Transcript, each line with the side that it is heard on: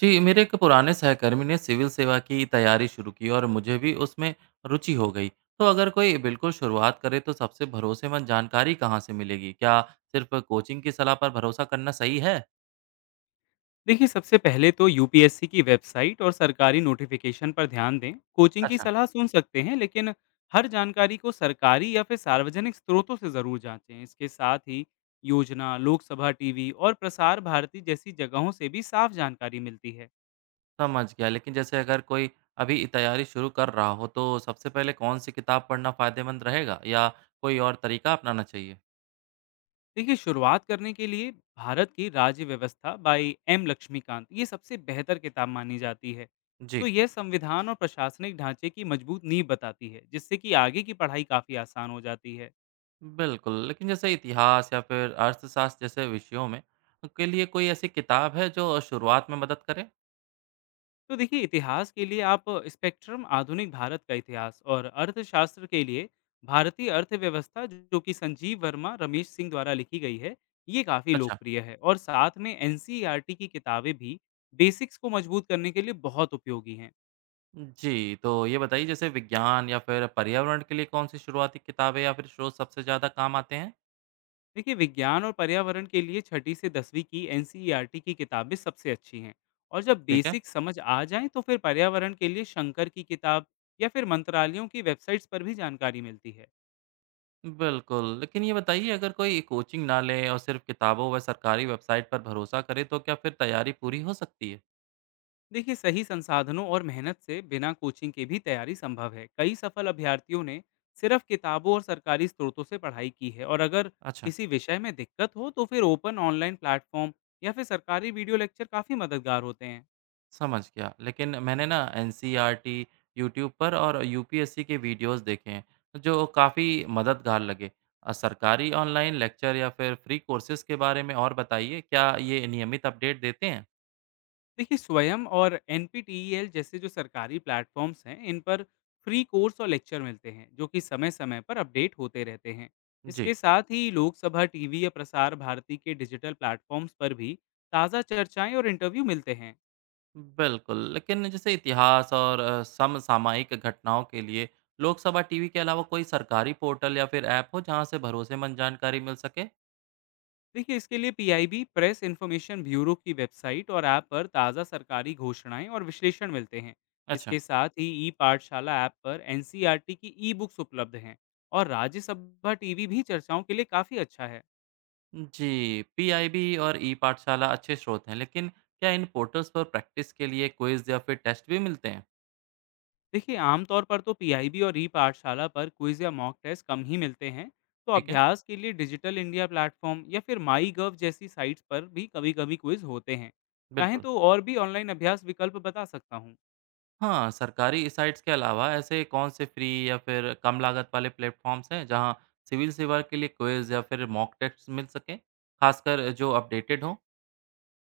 right: जी, मेरे एक पुराने सहकर्मी ने सिविल सेवा की तैयारी शुरू की और मुझे भी उसमें रुचि हो गई। तो अगर कोई बिल्कुल शुरुआत करे तो सबसे भरोसेमंद जानकारी कहाँ से मिलेगी? क्या सिर्फ कोचिंग की सलाह पर भरोसा करना सही है?
left: देखिए सबसे पहले तो यूपीएससी की वेबसाइट और सरकारी नोटिफिकेशन पर ध्यान दें। कोचिंग की
right: अच्छा,
left: सलाह सुन सकते हैं, लेकिन हर जानकारी को सरकारी या फिर सार्वजनिक स्रोतों से ज़रूर जांचें। इसके साथ ही योजना, लोकसभा टीवी और प्रसार भारती जैसी जगहों से भी साफ जानकारी मिलती है।
right: समझ गया। लेकिन जैसे अगर कोई अभी तैयारी शुरू कर रहा हो तो सबसे पहले कौन सी किताब पढ़ना फायदेमंद रहेगा या कोई और तरीका अपनाना चाहिए?
left: देखिए, शुरुआत करने के लिए भारत की राज्य व्यवस्था बाई एम लक्ष्मीकांत, ये सबसे बेहतर किताब मानी जाती है। तो
right: जी,
left: यह संविधान और प्रशासनिक ढांचे की मजबूत नींव बताती है, जिससे कि आगे की पढ़ाई काफ़ी आसान हो जाती है।
right: बिल्कुल। लेकिन जैसे इतिहास या फिर अर्थशास्त्र जैसे विषयों में के लिए कोई ऐसी किताब है जो शुरुआत में मदद करे?
left: तो देखिए, इतिहास के लिए आप स्पेक्ट्रम आधुनिक भारत का इतिहास और अर्थशास्त्र के लिए भारतीय अर्थव्यवस्था, जो कि संजीव वर्मा, रमेश सिंह द्वारा लिखी गई है, ये काफ़ी
right: अच्छा
left: लोकप्रिय है। और साथ में एन की किताबें भी बेसिक्स को मजबूत करने के लिए बहुत उपयोगी हैं।
right: जी, तो ये बताइए जैसे विज्ञान या फिर पर्यावरण के लिए कौन-सी शुरुआती किताबें या फिर शोध सबसे ज़्यादा काम आते हैं?
left: देखिए, विज्ञान और पर्यावरण के लिए छठी से दसवीं की एन की किताबें सबसे अच्छी हैं। और जब
right: ठीक है।
left: बेसिक्स समझ आ जाएं तो फिर पर्यावरण के लिए शंकर की किताब या फिर मंत्रालयों की वेबसाइट्स पर भी जानकारी मिलती है।
right: बिल्कुल, लेकिन ये बताइए अगर कोई कोचिंग ना ले और सिर्फ किताबों व सरकारी वेबसाइट पर भरोसा करे तो क्या फिर तैयारी पूरी हो सकती है?
left: देखिए, सही संसाधनों और मेहनत से बिना कोचिंग के भी तैयारी संभव है। कई सफल अभ्यर्थियों ने सिर्फ किताबों और सरकारी स्रोतों से पढ़ाई की है। और अगर
right: अच्छा,
left: किसी विषय में दिक्कत हो तो फिर ओपन ऑनलाइन प्लेटफॉर्म या फिर सरकारी वीडियो लेक्चर काफ़ी मददगार होते हैं।
right: समझ गया। लेकिन मैंने ना एनसीईआरटी, यूट्यूब पर और यूपीएससी के वीडियोज़ देखे हैं, जो काफ़ी मददगार लगे। सरकारी ऑनलाइन लेक्चर या फिर फ्री कोर्सेज़ के बारे में और बताइए, क्या ये नियमित अपडेट देते हैं?
left: देखिए, स्वयं और एन जैसे जो सरकारी प्लेटफॉर्म्स हैं, इन पर फ्री कोर्स और लेक्चर मिलते हैं, जो कि समय समय पर अपडेट होते रहते हैं।
right: जी।
left: इसके साथ ही लोकसभा टीवी या प्रसार भारती के डिजिटल प्लेटफॉर्म्स पर भी ताज़ा चर्चाएं और इंटरव्यू मिलते हैं।
right: बिल्कुल, लेकिन जैसे इतिहास और समसामयिक घटनाओं के लिए लोकसभा टीवी के अलावा कोई सरकारी पोर्टल या फिर ऐप हो जहाँ से भरोसेमंद जानकारी मिल सके?
left: देखिए, इसके लिए पीआईबी, प्रेस इन्फॉर्मेशन ब्यूरो की वेबसाइट और ऐप पर ताज़ा सरकारी घोषणाएं और विश्लेषण मिलते हैं।
right: अच्छा
left: इसके साथ ही ई पाठशाला ऐप पर एन की ई बुक्स उपलब्ध हैं। और राज्यसभा टीवी भी चर्चाओं के लिए काफ़ी अच्छा है।
right: जी, पीआईबी और ई पाठशाला अच्छे स्रोत हैं, लेकिन क्या इन पोर्टल्स पर प्रैक्टिस के लिए क्विज या फिर टेस्ट भी मिलते हैं?
left: देखिए, आमतौर पर तो पीआईबी और ई पाठशाला पर क्विज या मॉक टेस्ट कम ही मिलते हैं। तो
right: ठीक है।
left: अभ्यास के लिए डिजिटल इंडिया प्लेटफॉर्म या फिर माई गव जैसी साइट्स पर भी कभी कभी क्विज होते हैं। चाहें
right: बिल्कुल।
left: तो और भी ऑनलाइन अभ्यास विकल्प बता सकता हूँ।
right: हाँ, सरकारी साइट्स के अलावा ऐसे कौन से फ्री या फिर कम लागत वाले प्लेटफॉर्म्स हैं जहाँ सिविल सेवा के लिए क्विज या फिर मॉक टेस्ट मिल सके, खासकर जो अपडेटेड हों?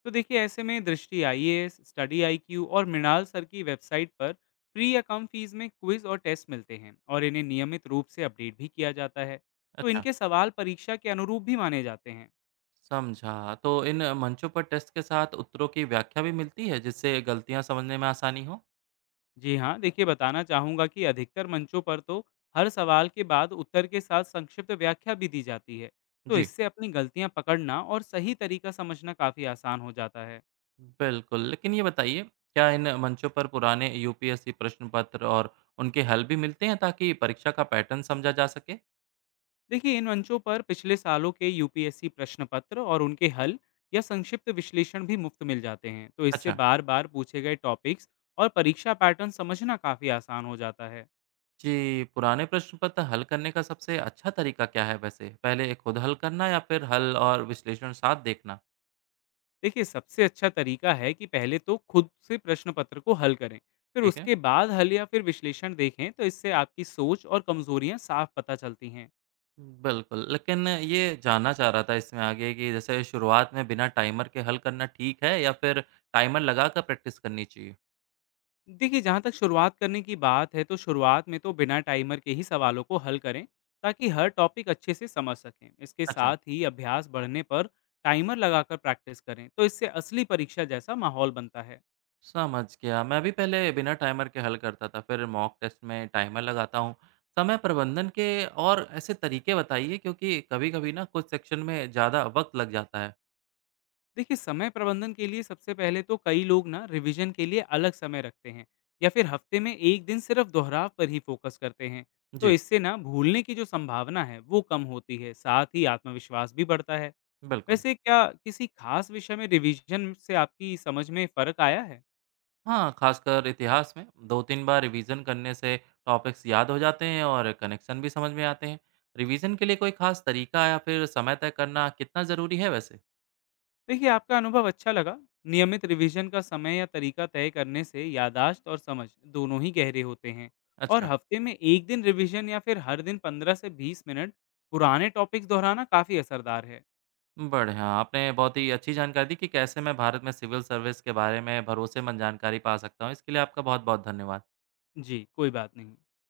left: तो देखिए, ऐसे में Drishti I A S, study I Q और मृणाल सर की वेबसाइट पर फ्री या कम फीस में क्विज और टेस्ट मिलते हैं, और इन्हें नियमित रूप से अपडेट भी किया जाता है। तो
right: अच्छा।
left: इनके सवाल परीक्षा के अनुरूप भी माने जाते हैं।
right: समझा। तो इन मंचों पर टेस्ट के साथ उत्तरों की व्याख्या भी मिलती है, जिससे गलतियाँ समझने में आसानी हो?
left: जी हाँ, देखिए, बताना चाहूँगा कि अधिकतर मंचों पर तो हर सवाल के बाद उत्तर के साथ संक्षिप्त व्याख्या भी दी जाती है। तो
right: जी।
left: इससे अपनी गलतियाँ पकड़ना और सही तरीका समझना काफ़ी आसान हो जाता है।
right: बिल्कुल, लेकिन ये बताइए, क्या इन मंचों पर पुराने यूपीएससी प्रश्न पत्र और उनके हल भी मिलते हैं ताकि परीक्षा का पैटर्न समझा जा सके?
left: देखिए, इन मंचों पर पिछले सालों के यूपीएससी प्रश्न पत्र और उनके हल या संक्षिप्त विश्लेषण भी मुफ्त मिल जाते हैं। तो इससे
right: अच्छा।
left: बार बार पूछे गए टॉपिक्स और परीक्षा पैटर्न समझना काफ़ी आसान हो जाता है।
right: जी, पुराने प्रश्न पत्र हल करने का सबसे अच्छा तरीका क्या है वैसे? पहले खुद हल करना या फिर हल और विश्लेषण साथ देखना?
left: देखिए, सबसे अच्छा तरीका है कि पहले तो खुद से प्रश्न पत्र को हल करें, फिर
right: ठीक है।
left: उसके बाद हल या फिर विश्लेषण देखें। तो इससे आपकी सोच और कमजोरियां साफ पता चलती हैं।
right: बिल्कुल, लेकिन ये जानना चाह रहा था इसमें आगे कि जैसे शुरुआत में बिना टाइमर के हल करना ठीक है या फिर टाइमर लगाकर प्रैक्टिस करनी चाहिए?
left: देखिए, जहाँ तक शुरुआत करने की बात है, तो शुरुआत में तो बिना टाइमर के ही सवालों को हल करें, ताकि हर टॉपिक अच्छे से समझ सकें। इसके
right: अच्छा।
left: साथ ही अभ्यास बढ़ने पर टाइमर लगाकर प्रैक्टिस करें, तो इससे असली परीक्षा जैसा माहौल बनता है।
right: समझ गया, मैं भी पहले बिना टाइमर के हल करता था, फिर मॉक टेस्ट में टाइमर लगाता हूँ। समय प्रबंधन के और ऐसे तरीके बताइए क्योंकि कभी-कभी ना कुछ सेक्शन में ज़्यादा वक़्त लग जाता है।
left: देखिए, समय प्रबंधन के लिए सबसे पहले तो कई लोग ना रिवीजन के लिए अलग समय रखते हैं, या फिर हफ्ते में एक दिन सिर्फ दोहराव पर ही फोकस करते हैं। तो
right: जी,
left: इससे ना भूलने की जो संभावना है वो कम होती है, साथ ही आत्मविश्वास भी बढ़ता है।
right: बिल्कुल।
left: वैसे क्या किसी खास विषय में रिवीजन से आपकी समझ में फ़र्क आया है?
right: हाँ, खासकर इतिहास में 2-3 बार रिवीजन करने से टॉपिक्स याद हो जाते हैं और कनेक्शन भी समझ में आते हैं। रिवीजन के लिए कोई खास तरीका या फिर समय तय करना कितना ज़रूरी है वैसे?
left: देखिए, आपका अनुभव अच्छा लगा। नियमित रिवीजन का समय या तरीका तय करने से याददाश्त और समझ दोनों ही गहरे होते हैं। और
right: अच्छा,
left: हफ्ते में 1 दिन रिवीजन या फिर हर दिन 15 से 20 मिनट पुराने टॉपिक्स दोहराना काफ़ी असरदार है।
right: बढ़िया। आपने बहुत ही अच्छी जानकारी दी कि कैसे मैं भारत में सिविल सर्विस के बारे में भरोसेमंद जानकारी पा सकता हूँ। इसके लिए आपका बहुत-बहुत धन्यवाद।
left: जी, कोई बात नहीं।